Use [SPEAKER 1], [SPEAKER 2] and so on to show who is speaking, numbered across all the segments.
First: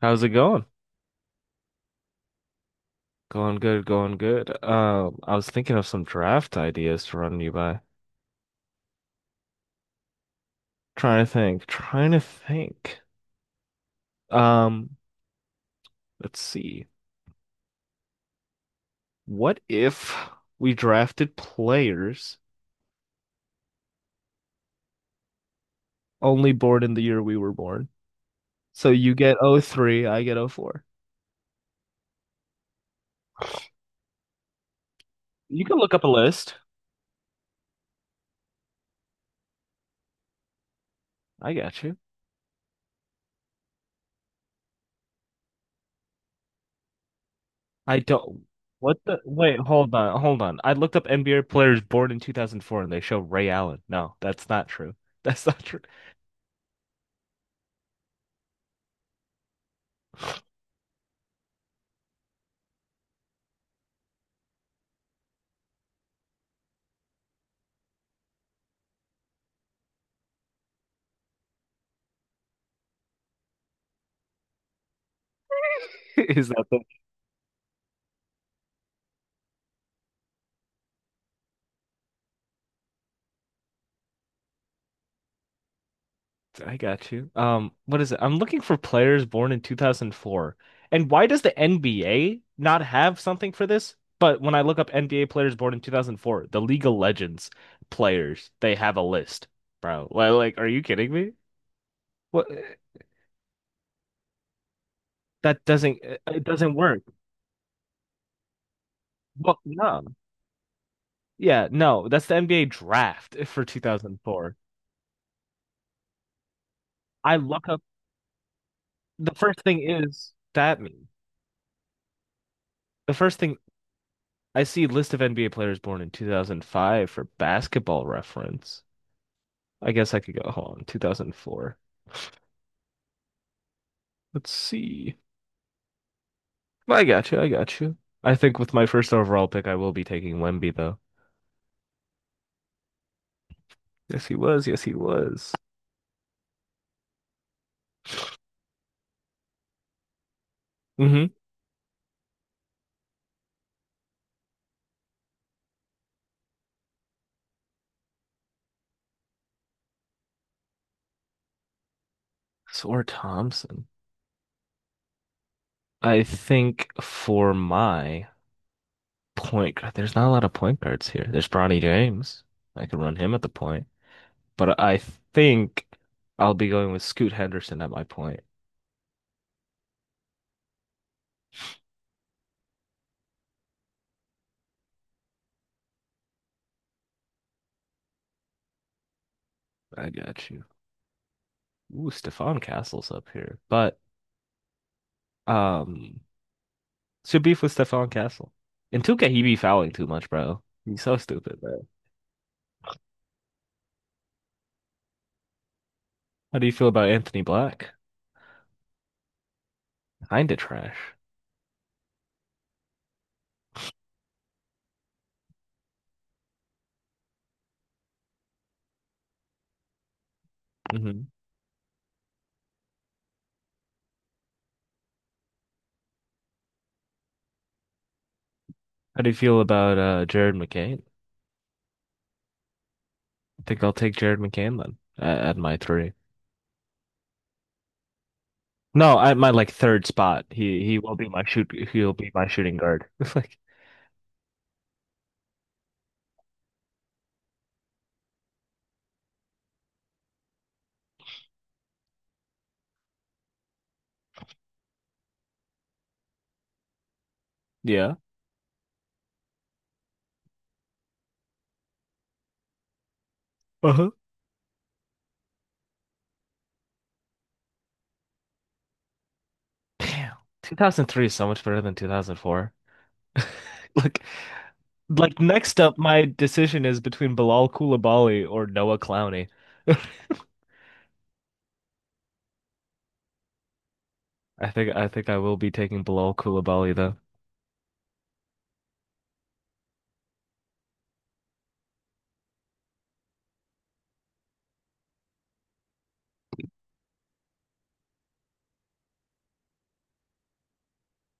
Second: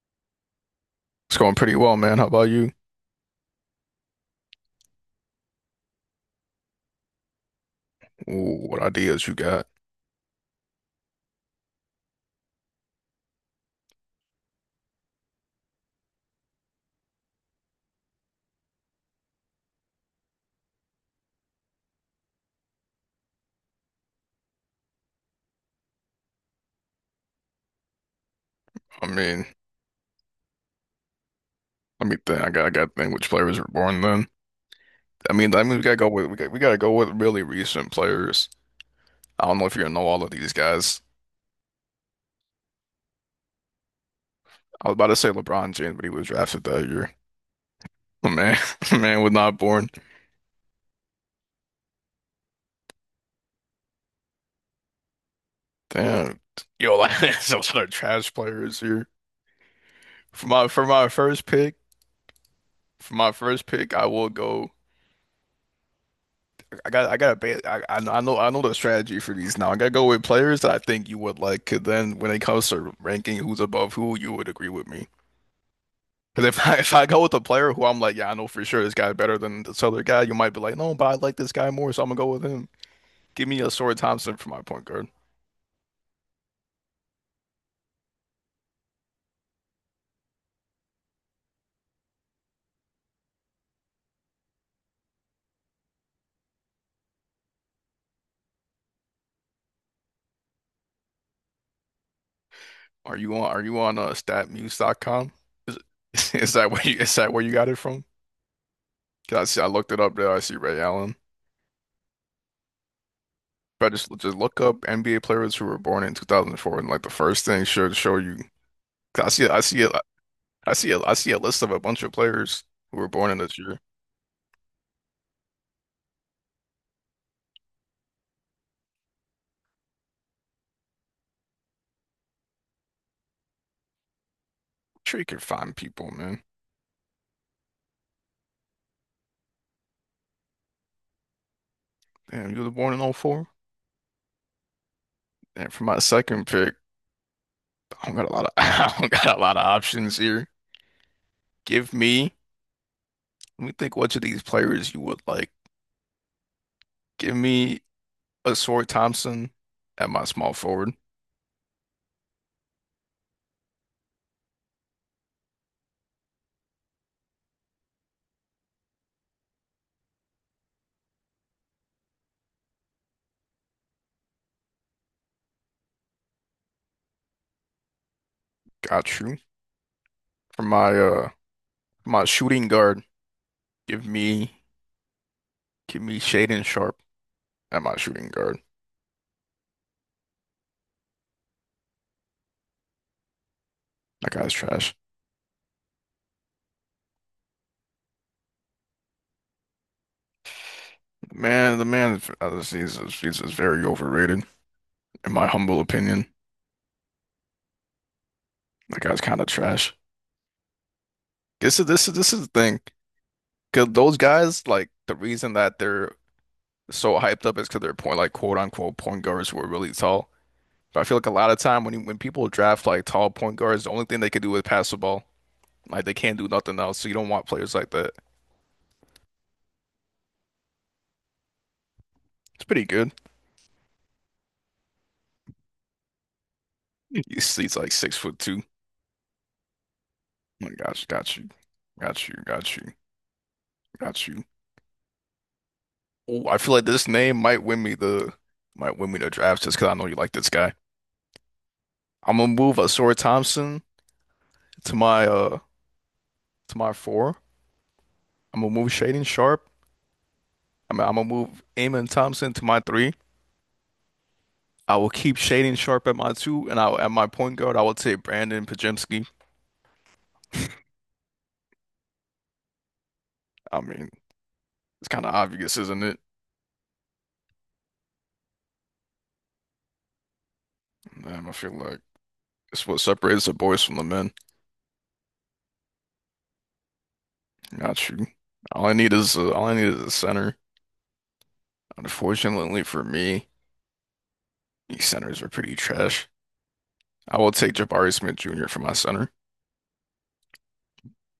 [SPEAKER 1] How's it going?
[SPEAKER 2] It's going pretty well, man. How about you?
[SPEAKER 1] Going good, going good. I was thinking of some draft ideas to run you by.
[SPEAKER 2] Ooh, what ideas you got?
[SPEAKER 1] Trying to think, trying to think. Um, let's see. What if we drafted players only born in the year we were born? So
[SPEAKER 2] I
[SPEAKER 1] you get
[SPEAKER 2] mean,
[SPEAKER 1] O three. I get O four.
[SPEAKER 2] let me think. I got to think which players were born then. I mean, I
[SPEAKER 1] You
[SPEAKER 2] mean,
[SPEAKER 1] can
[SPEAKER 2] we
[SPEAKER 1] look
[SPEAKER 2] gotta
[SPEAKER 1] up a
[SPEAKER 2] go with we got,
[SPEAKER 1] list.
[SPEAKER 2] we gotta go with really recent players. I don't know if you know all of these guys.
[SPEAKER 1] I got you.
[SPEAKER 2] I was about to say LeBron James, but he was drafted that year.
[SPEAKER 1] I
[SPEAKER 2] Oh,
[SPEAKER 1] don't.
[SPEAKER 2] man,
[SPEAKER 1] What the?
[SPEAKER 2] man was
[SPEAKER 1] Wait,
[SPEAKER 2] not born.
[SPEAKER 1] hold on, hold on. I looked up NBA players born in 2004 and they show Ray Allen. No, that's not true. That's not true.
[SPEAKER 2] Damn, yo, like there's a lot of trash players here. For my for my first pick, for my first pick, I will go. I know the strategy for these now. I gotta go with players that I think you would like. 'Cause then when it comes to ranking who's above who, you would agree with me.
[SPEAKER 1] Is
[SPEAKER 2] Because
[SPEAKER 1] that
[SPEAKER 2] if I,
[SPEAKER 1] the?
[SPEAKER 2] if I go with a player who I'm like, yeah, I know for sure this guy's better than this other guy, you might be like, no, but I like this guy more, so I'm gonna go with him. Give me a Sora Thompson for my point guard.
[SPEAKER 1] I got you. What is it? I'm looking for players born in 2004. And why does the NBA not have something for this? But when I look up NBA players born in 2004, the League of Legends players, they have a list, bro. Like, are you kidding me? What?
[SPEAKER 2] Are you on StatMuse.com?
[SPEAKER 1] That doesn't it
[SPEAKER 2] Is that
[SPEAKER 1] doesn't
[SPEAKER 2] where you
[SPEAKER 1] work.
[SPEAKER 2] is that where you got it from? 'Cause I
[SPEAKER 1] Well,
[SPEAKER 2] see I looked it
[SPEAKER 1] no.
[SPEAKER 2] up there. I see Ray Allen.
[SPEAKER 1] Yeah, no. That's the NBA draft for
[SPEAKER 2] If I just
[SPEAKER 1] 2004.
[SPEAKER 2] look up NBA players who were born in 2004, and like the
[SPEAKER 1] I
[SPEAKER 2] first thing
[SPEAKER 1] look up
[SPEAKER 2] should show you. 'Cause I
[SPEAKER 1] The
[SPEAKER 2] see I
[SPEAKER 1] first
[SPEAKER 2] see
[SPEAKER 1] thing is that meme.
[SPEAKER 2] I see a list of a bunch of players who were
[SPEAKER 1] The
[SPEAKER 2] born
[SPEAKER 1] first
[SPEAKER 2] in this
[SPEAKER 1] thing
[SPEAKER 2] year.
[SPEAKER 1] I see list of NBA players born in 2005 for basketball reference. I guess I could go, hold on, 2004. Let's see.
[SPEAKER 2] Sure, you can find people, man.
[SPEAKER 1] I got you. I got you. I think with my first overall pick, I will be taking Wemby, though.
[SPEAKER 2] Damn, you were born in '04.
[SPEAKER 1] Yes, he was. Yes, he was.
[SPEAKER 2] And for my second pick, I don't got a lot of I don't got a lot of options here.
[SPEAKER 1] Mm-hmm.
[SPEAKER 2] Give me, Let me think which of these players you would like. Give me a Sword Thompson at my small forward.
[SPEAKER 1] Sor Thompson. I think for my point guard, there's not a lot of point guards here. There's Bronny James. I could run him at the point, but I think I'll be going with Scoot Henderson at my point.
[SPEAKER 2] Got you. For my shooting guard, give me give me Shaden Sharp at my shooting guard.
[SPEAKER 1] I got you. Ooh, Stefan Castle's up here, but
[SPEAKER 2] That guy's trash.
[SPEAKER 1] um what's your beef with Stefan Castle? In 2K, he be fouling too much, bro. He's so stupid,
[SPEAKER 2] Man,
[SPEAKER 1] bro.
[SPEAKER 2] he's very overrated, in my humble opinion.
[SPEAKER 1] How do you feel about Anthony Black?
[SPEAKER 2] That guy's kind of trash.
[SPEAKER 1] Kinda trash.
[SPEAKER 2] This is the thing. 'Cause those guys, like the reason that they're so hyped up is because they're point like quote unquote point guards who are really tall. But I feel
[SPEAKER 1] Hmm.
[SPEAKER 2] like a lot of time when people draft like tall point guards, the only thing they can do is pass the ball. Like they can't do nothing else. So you don't want players like that.
[SPEAKER 1] How do you feel about Jared McCain?
[SPEAKER 2] It's pretty good.
[SPEAKER 1] I think I'll take Jared McCain then at my three.
[SPEAKER 2] You see, it's like 6'2".
[SPEAKER 1] No, at my like third spot.
[SPEAKER 2] Oh my
[SPEAKER 1] He he
[SPEAKER 2] gosh,
[SPEAKER 1] will be
[SPEAKER 2] got
[SPEAKER 1] my
[SPEAKER 2] you,
[SPEAKER 1] shoot he'll
[SPEAKER 2] got
[SPEAKER 1] be
[SPEAKER 2] you,
[SPEAKER 1] my shooting
[SPEAKER 2] got you,
[SPEAKER 1] guard. It's like
[SPEAKER 2] got you. Oh, I feel like this name might win me the draft just because I know you like this guy. I'm gonna move Asura Thompson to my uh to my four.
[SPEAKER 1] yeah.
[SPEAKER 2] I'm gonna move Shading Sharp. I mean, I'm gonna move Amon Thompson to my three.
[SPEAKER 1] Uh-huh.
[SPEAKER 2] I will keep Shading Sharp at my two, and I at my point guard, I will take Brandon Pajemski.
[SPEAKER 1] Damn. 2003 is so much better than 2004.
[SPEAKER 2] I mean,
[SPEAKER 1] Look.
[SPEAKER 2] it's kind of
[SPEAKER 1] Like
[SPEAKER 2] obvious,
[SPEAKER 1] next up,
[SPEAKER 2] isn't it?
[SPEAKER 1] my decision is between Bilal Coulibaly or Noah Clowney.
[SPEAKER 2] Man, I feel like it's what separates the boys from the men.
[SPEAKER 1] I think I will be taking Bilal Coulibaly though.
[SPEAKER 2] Not you. All I need is a center. Unfortunately for me, these centers are pretty trash. I will take Jabari Smith Jr. for my center.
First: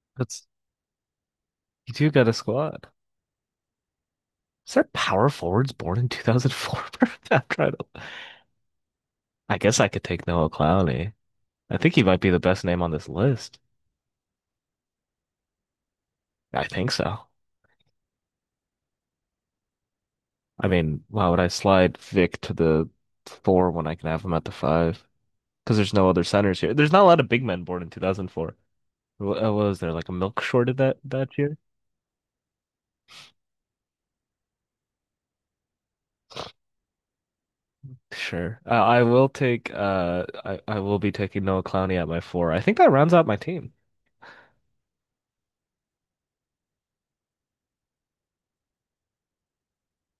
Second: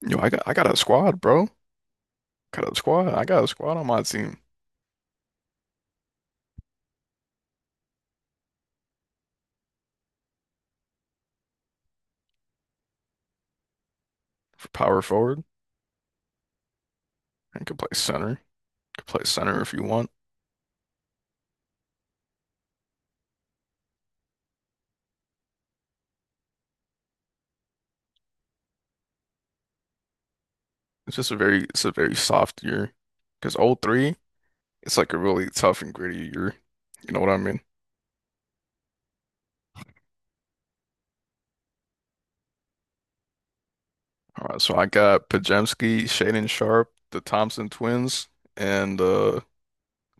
[SPEAKER 2] Yo, I got
[SPEAKER 1] That's
[SPEAKER 2] I got a squad, bro.
[SPEAKER 1] You do got a
[SPEAKER 2] Got a
[SPEAKER 1] squad.
[SPEAKER 2] squad. I got a squad on my team
[SPEAKER 1] Is there power forwards born in 2004? I'm trying to. I guess I could take Noah Clowney. I think he might be the best name on this list.
[SPEAKER 2] for power forward
[SPEAKER 1] I think so.
[SPEAKER 2] and can play center. Could play center if you want.
[SPEAKER 1] I mean, why would I slide Vic to the four when I can have him at the five? Because there's no other centers here. There's not a lot of big men born in 2004. Wh- uh, What was there like a milk short of that
[SPEAKER 2] It's just
[SPEAKER 1] that
[SPEAKER 2] a
[SPEAKER 1] year?
[SPEAKER 2] very it's a very soft year. Because oh 03, it's like a really tough and gritty year. You know what I mean?
[SPEAKER 1] Sure. I will be taking Noah Clowney at my four. I think that rounds out my team.
[SPEAKER 2] All right, so I got Pajemski, Shaden Sharp, the Thompson twins, and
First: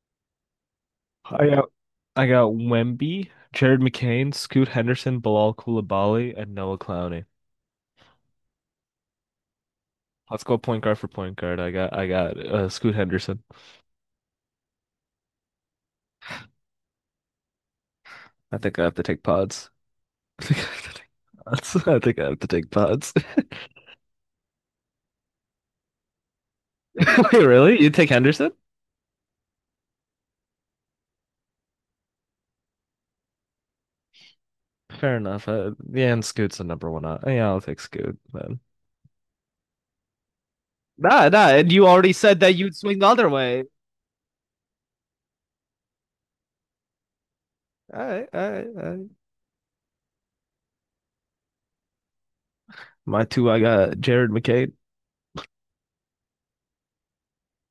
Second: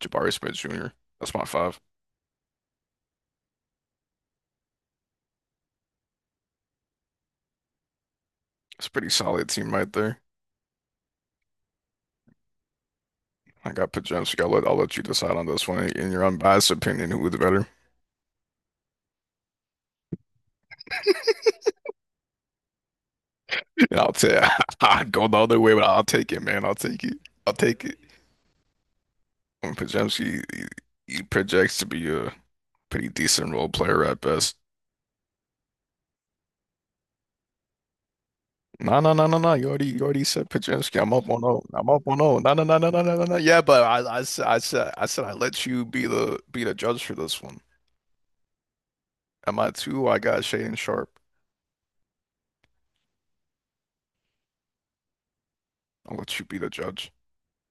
[SPEAKER 2] Jabari Smith Jr. That's my
[SPEAKER 1] I got
[SPEAKER 2] five.
[SPEAKER 1] I got Wemby, Jared McCain, Scoot Henderson, Bilal Coulibaly, and Noah Clowney.
[SPEAKER 2] It's a pretty solid team right there.
[SPEAKER 1] Let's go point guard for point guard. I got Scoot Henderson.
[SPEAKER 2] I got Pajemski. I'll let you decide on this one in your unbiased opinion who's better.
[SPEAKER 1] I think I have to take pods. I think I have to take pods. I think I have to take pods.
[SPEAKER 2] And I'll tell you, I'd go the other way, but I'll take it, man. I'll take it.
[SPEAKER 1] Wait,
[SPEAKER 2] I'll
[SPEAKER 1] really?
[SPEAKER 2] take
[SPEAKER 1] You
[SPEAKER 2] it.
[SPEAKER 1] take Henderson?
[SPEAKER 2] When Pajemski, he projects to be a pretty decent role player at best.
[SPEAKER 1] Fair enough. Yeah, and Scoot's the number one. Out. Yeah, I'll take Scoot then.
[SPEAKER 2] No, no, no, no, no. You already said Pajemski. I'm up
[SPEAKER 1] Nah, nah,
[SPEAKER 2] 1-0.
[SPEAKER 1] and you
[SPEAKER 2] I'm up
[SPEAKER 1] already
[SPEAKER 2] 1-0.
[SPEAKER 1] said that
[SPEAKER 2] No, no,
[SPEAKER 1] you'd
[SPEAKER 2] no, no,
[SPEAKER 1] swing
[SPEAKER 2] no,
[SPEAKER 1] the
[SPEAKER 2] no, no,
[SPEAKER 1] other
[SPEAKER 2] no. Yeah,
[SPEAKER 1] way.
[SPEAKER 2] but I said I let you be the judge for this one.
[SPEAKER 1] All right, all right, all right.
[SPEAKER 2] Am I two? I got Shaden Sharp.
[SPEAKER 1] My two, I got Jared McCain.
[SPEAKER 2] I'll let you be the judge.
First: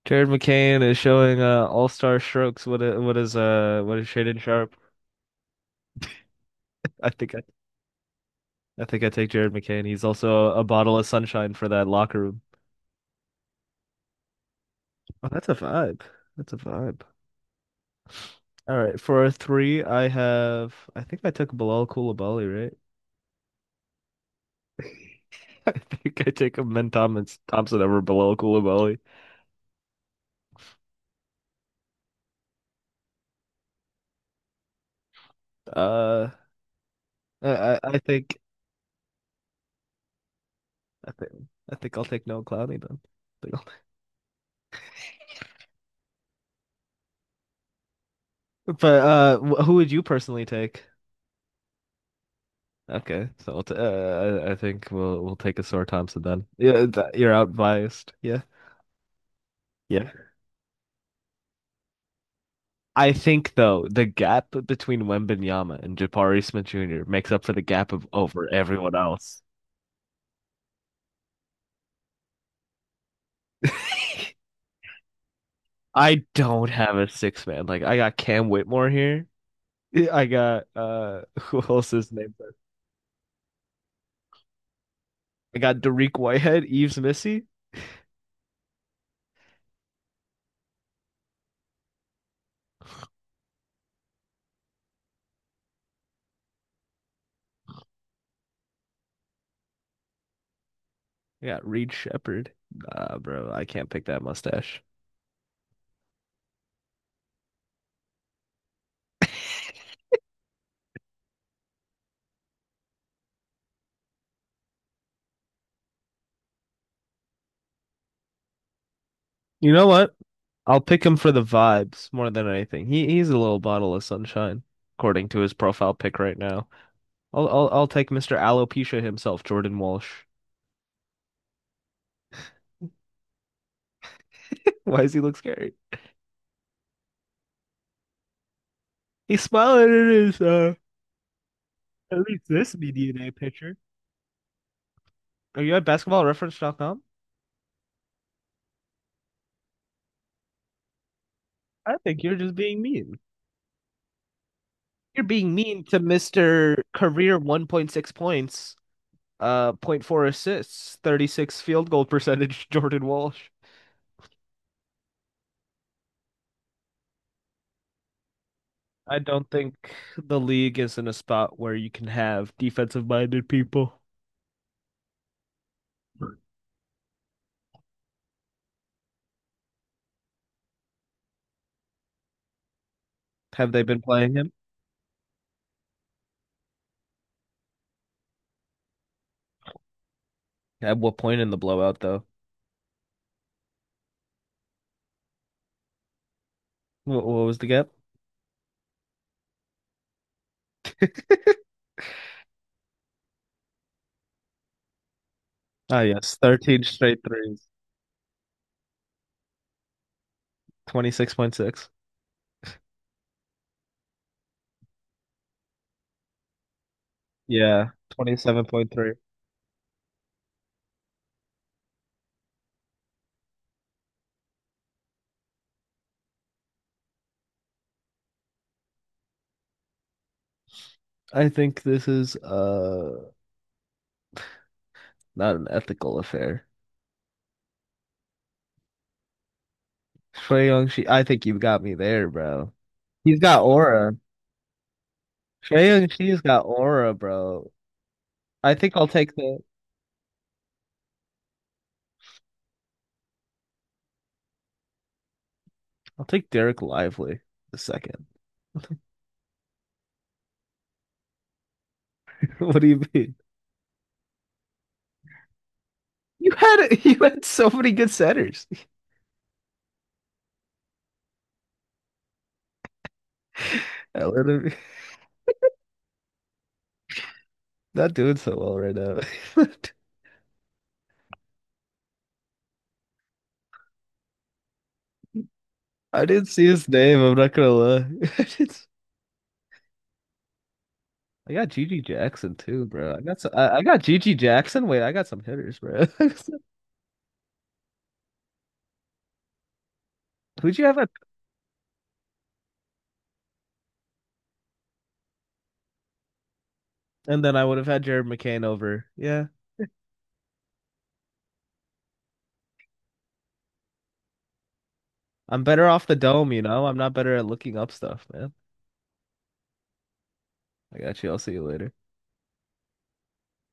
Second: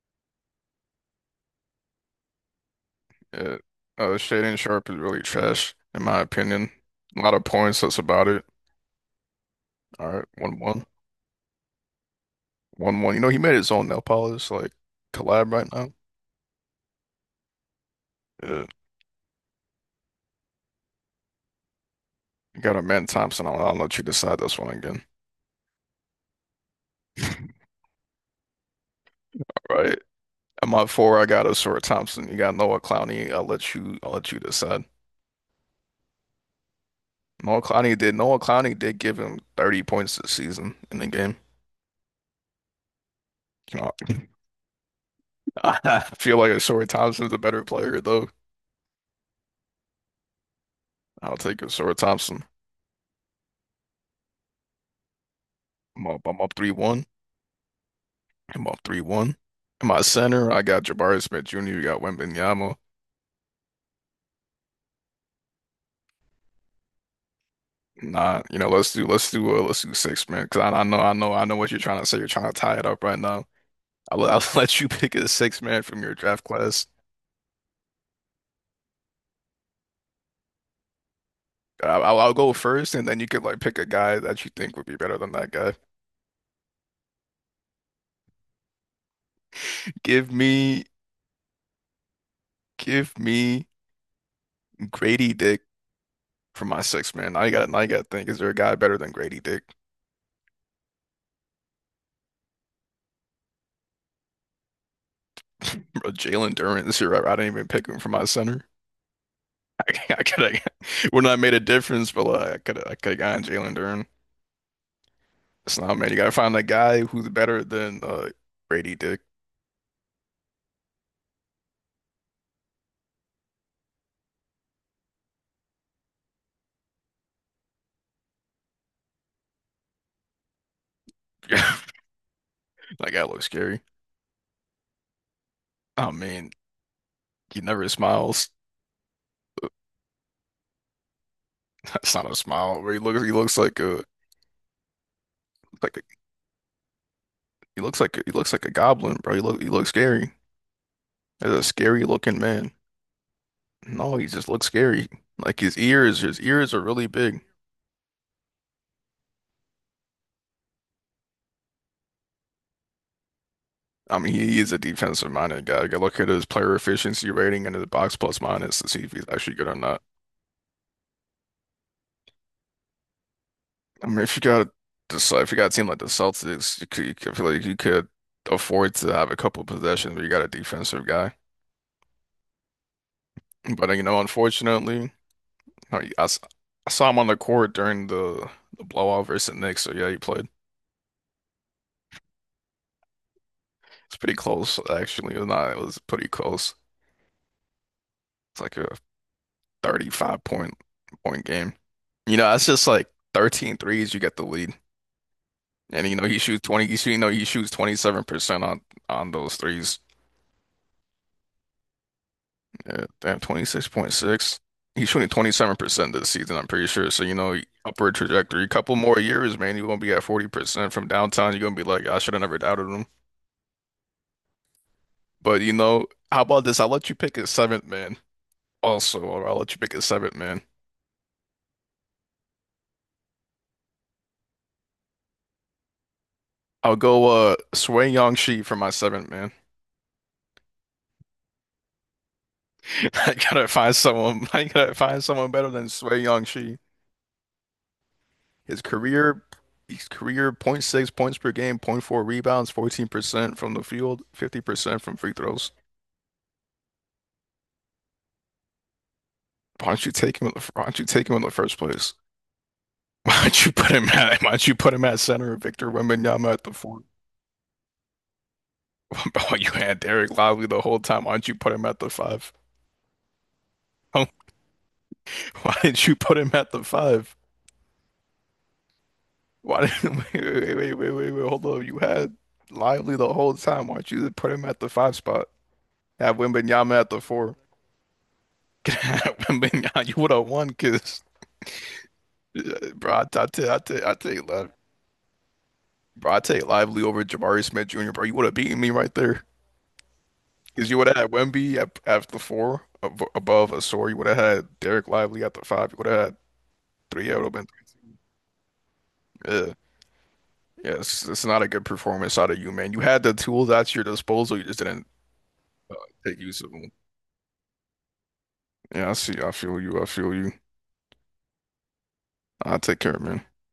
[SPEAKER 1] Jared McCain is showing all-star strokes. What i- what is
[SPEAKER 2] Yeah.
[SPEAKER 1] uh what is Shaden
[SPEAKER 2] Shaden
[SPEAKER 1] Sharp?
[SPEAKER 2] Sharp is really trash, in my opinion.
[SPEAKER 1] I
[SPEAKER 2] A lot
[SPEAKER 1] think I,
[SPEAKER 2] of points. That's about it.
[SPEAKER 1] I think I take Jared McCain. He's
[SPEAKER 2] All right,
[SPEAKER 1] also
[SPEAKER 2] one
[SPEAKER 1] a
[SPEAKER 2] one,
[SPEAKER 1] bottle of sunshine for that locker room.
[SPEAKER 2] one one. You know, he made his own nail polish like
[SPEAKER 1] Oh, that's
[SPEAKER 2] collab
[SPEAKER 1] a
[SPEAKER 2] right now.
[SPEAKER 1] vibe. That's a vibe.
[SPEAKER 2] Yeah.
[SPEAKER 1] All right, for a three, I have. I think I took Bilal Coulibaly,
[SPEAKER 2] You got
[SPEAKER 1] right?
[SPEAKER 2] a man Thompson. I'll let you decide this one again.
[SPEAKER 1] I think I take him, then Thomas Thompson over Bilal Coulibaly.
[SPEAKER 2] All right. At my four, I got Osura Thompson. You got Noah Clowney. I'll let you. I'll let you decide.
[SPEAKER 1] Uh,
[SPEAKER 2] Noah
[SPEAKER 1] I I I
[SPEAKER 2] Clowney did.
[SPEAKER 1] think
[SPEAKER 2] Noah Clowney did give him 30 points this season in the
[SPEAKER 1] I think
[SPEAKER 2] game.
[SPEAKER 1] I think I'll take Noah Clowney then. I think
[SPEAKER 2] You know, I feel like Osura Thompson's a better player though.
[SPEAKER 1] But wh- who would you personally take?
[SPEAKER 2] I'll take Osura Thompson.
[SPEAKER 1] Okay, so we'll t I think we'll take a sore Thompson
[SPEAKER 2] I'm
[SPEAKER 1] then.
[SPEAKER 2] up three
[SPEAKER 1] Yeah,
[SPEAKER 2] one.
[SPEAKER 1] th you're out biased. Yeah,
[SPEAKER 2] I'm up 3-1. In my
[SPEAKER 1] yeah.
[SPEAKER 2] center, I got Jabari Smith Jr. You got Wembanyama.
[SPEAKER 1] I think though the gap between Wembanyama and Jabari Smith Jr. makes up for the gap of
[SPEAKER 2] Nah,
[SPEAKER 1] over
[SPEAKER 2] you know,
[SPEAKER 1] everyone else.
[SPEAKER 2] let's do six-man because I know what you're trying to say. You're trying to tie it up right now. I'll let you pick a six-man from your
[SPEAKER 1] I
[SPEAKER 2] draft
[SPEAKER 1] don't
[SPEAKER 2] class.
[SPEAKER 1] have a six man. Like I got Cam Whitmore here. Yeah, I got who else is
[SPEAKER 2] I'll
[SPEAKER 1] named
[SPEAKER 2] go
[SPEAKER 1] there?
[SPEAKER 2] first, and then you could like pick a guy that you think would be better than that
[SPEAKER 1] I
[SPEAKER 2] guy.
[SPEAKER 1] got Dariq Whitehead, Eves Missy.
[SPEAKER 2] Give me, give me Grady Dick for my six man. I got to think, is there a guy better than Grady Dick?
[SPEAKER 1] I got Reed Shepherd. Nah, bro, I can't pick that mustache.
[SPEAKER 2] Bro, Jalen Durant this year, I didn't even pick him for my center. I, I could have, would not have made a difference, but like, I could have gotten Jalen Durant. It's not, man. You gotta find that guy who's better than Grady Dick.
[SPEAKER 1] You know what? I'll pick him for the vibes more than anything. He's a little bottle of sunshine, according to his profile pic right now. I'll take Mr. Alopecia himself, Jordan Walsh.
[SPEAKER 2] That guy looks scary.
[SPEAKER 1] Why does he look scary?
[SPEAKER 2] I mean, he never smiles.
[SPEAKER 1] He's smiling in his
[SPEAKER 2] That's
[SPEAKER 1] at
[SPEAKER 2] not a
[SPEAKER 1] least this
[SPEAKER 2] smile.
[SPEAKER 1] DNA picture. Are you at
[SPEAKER 2] Like
[SPEAKER 1] basketballreference.com?
[SPEAKER 2] he looks like a goblin, bro. He looks scary. That's a
[SPEAKER 1] I
[SPEAKER 2] scary
[SPEAKER 1] think you're
[SPEAKER 2] looking
[SPEAKER 1] just
[SPEAKER 2] man.
[SPEAKER 1] being mean.
[SPEAKER 2] No, he just looks scary.
[SPEAKER 1] You're being
[SPEAKER 2] Like his
[SPEAKER 1] mean to
[SPEAKER 2] ears, his ears are
[SPEAKER 1] Mr.
[SPEAKER 2] really
[SPEAKER 1] Career
[SPEAKER 2] big.
[SPEAKER 1] 1.6 points, zero point 0.4 assists, 36 field goal percentage, Jordan Walsh.
[SPEAKER 2] I mean, he is a defensive minded guy. Go look at his player efficiency rating and his box plus minus to see if
[SPEAKER 1] I
[SPEAKER 2] he's
[SPEAKER 1] don't
[SPEAKER 2] actually good
[SPEAKER 1] think
[SPEAKER 2] or not.
[SPEAKER 1] the league is in a spot where you can have defensive minded people.
[SPEAKER 2] I mean, if you got a team like the Celtics, I feel like you could afford to have a couple possessions, but you got a defensive guy.
[SPEAKER 1] Have they
[SPEAKER 2] But
[SPEAKER 1] been
[SPEAKER 2] you know,
[SPEAKER 1] playing him?
[SPEAKER 2] unfortunately, I, I s- I saw him on the court during the blowout versus the Knicks. So yeah, he played.
[SPEAKER 1] At what point in the blowout, though?
[SPEAKER 2] It's pretty close, actually. It was not, it was pretty close.
[SPEAKER 1] What was the gap?
[SPEAKER 2] It's like a 35 point game. You know, that's just like 13 threes. You get the lead.
[SPEAKER 1] Ah,
[SPEAKER 2] And you know,
[SPEAKER 1] yes,
[SPEAKER 2] he shoots
[SPEAKER 1] 13
[SPEAKER 2] 20, you see, you
[SPEAKER 1] straight
[SPEAKER 2] know, he
[SPEAKER 1] threes,
[SPEAKER 2] shoots 27% on those threes.
[SPEAKER 1] 26.6.
[SPEAKER 2] Yeah, damn, 26.6. He's shooting 27% this season, I'm pretty sure. So, you know,
[SPEAKER 1] Yeah,
[SPEAKER 2] upward trajectory. Couple
[SPEAKER 1] 27.3.
[SPEAKER 2] more years, man, you're gonna be at 40% from downtown. You're gonna be like, I should have never doubted him. But you know, how about this? I'll let you pick a seventh man also, or I'll let you pick a seventh man.
[SPEAKER 1] I think this is not an ethical affair.
[SPEAKER 2] I'll go Sui Shi for my seventh man.
[SPEAKER 1] Trae Young, she, I think you have got me there, bro.
[SPEAKER 2] I
[SPEAKER 1] He's got
[SPEAKER 2] gotta find
[SPEAKER 1] aura.
[SPEAKER 2] someone. I gotta find someone better
[SPEAKER 1] Trae
[SPEAKER 2] than
[SPEAKER 1] Young,
[SPEAKER 2] Sui
[SPEAKER 1] she's got
[SPEAKER 2] Shi.
[SPEAKER 1] aura, bro. I
[SPEAKER 2] His
[SPEAKER 1] think I'll take
[SPEAKER 2] career,
[SPEAKER 1] the
[SPEAKER 2] his career, 0.6 points per game, 0.4 rebounds, 14% from the field, 50% from free throws.
[SPEAKER 1] I'll take Derek Lively the second.
[SPEAKER 2] Why don't you take him in the first place?
[SPEAKER 1] What do you mean?
[SPEAKER 2] Why don't you put him at? Why don't you put him at center? Victor
[SPEAKER 1] You
[SPEAKER 2] Wembanyama at the
[SPEAKER 1] had
[SPEAKER 2] four.
[SPEAKER 1] you had so many good centers.
[SPEAKER 2] Oh, you had Derek Lively the whole time. Why don't you put him at the five? Why
[SPEAKER 1] Atlanta
[SPEAKER 2] didn't you put him at the five?
[SPEAKER 1] not doing so well right now.
[SPEAKER 2] Why didn't wait, wait, wait, wait, wait, wait, hold on. You had Lively the whole time. Why don't you just put him at the five spot?
[SPEAKER 1] I
[SPEAKER 2] Have
[SPEAKER 1] didn't see his
[SPEAKER 2] Wembanyama at
[SPEAKER 1] name.
[SPEAKER 2] the
[SPEAKER 1] I'm not
[SPEAKER 2] four.
[SPEAKER 1] gonna lie. I, didn't-
[SPEAKER 2] Have Wembanyama, you would have won because,
[SPEAKER 1] I got Gigi Jackson too,
[SPEAKER 2] bro,
[SPEAKER 1] bro. I
[SPEAKER 2] I,
[SPEAKER 1] got
[SPEAKER 2] I,
[SPEAKER 1] some,
[SPEAKER 2] t
[SPEAKER 1] I,
[SPEAKER 2] I,
[SPEAKER 1] I got
[SPEAKER 2] ta- I
[SPEAKER 1] Gigi
[SPEAKER 2] take Lively.
[SPEAKER 1] Jackson. Wait, I got some hitters, bro.
[SPEAKER 2] Bro, I take Lively over Jabari Smith Jr. Bro, you would have beaten me right there
[SPEAKER 1] Who'd you
[SPEAKER 2] because
[SPEAKER 1] have?
[SPEAKER 2] you would
[SPEAKER 1] At,
[SPEAKER 2] have had Wemby at the four ab above Asor. You would have had Derek Lively at the five. You would have had three. Yeah, it
[SPEAKER 1] and
[SPEAKER 2] would
[SPEAKER 1] then I
[SPEAKER 2] have been.
[SPEAKER 1] would have had Jared McCain over. Yeah,
[SPEAKER 2] Yeah, yeah. It's not a good performance out of you, man. You had the tools at your disposal. You just didn't
[SPEAKER 1] I'm better
[SPEAKER 2] uh,
[SPEAKER 1] off the
[SPEAKER 2] take
[SPEAKER 1] dome. You
[SPEAKER 2] use of
[SPEAKER 1] know,
[SPEAKER 2] them.
[SPEAKER 1] I'm not better at looking up stuff, man.
[SPEAKER 2] Yeah, I see. I feel you. I feel you.
[SPEAKER 1] I got you. I'll see you later.
[SPEAKER 2] I'll take care, man.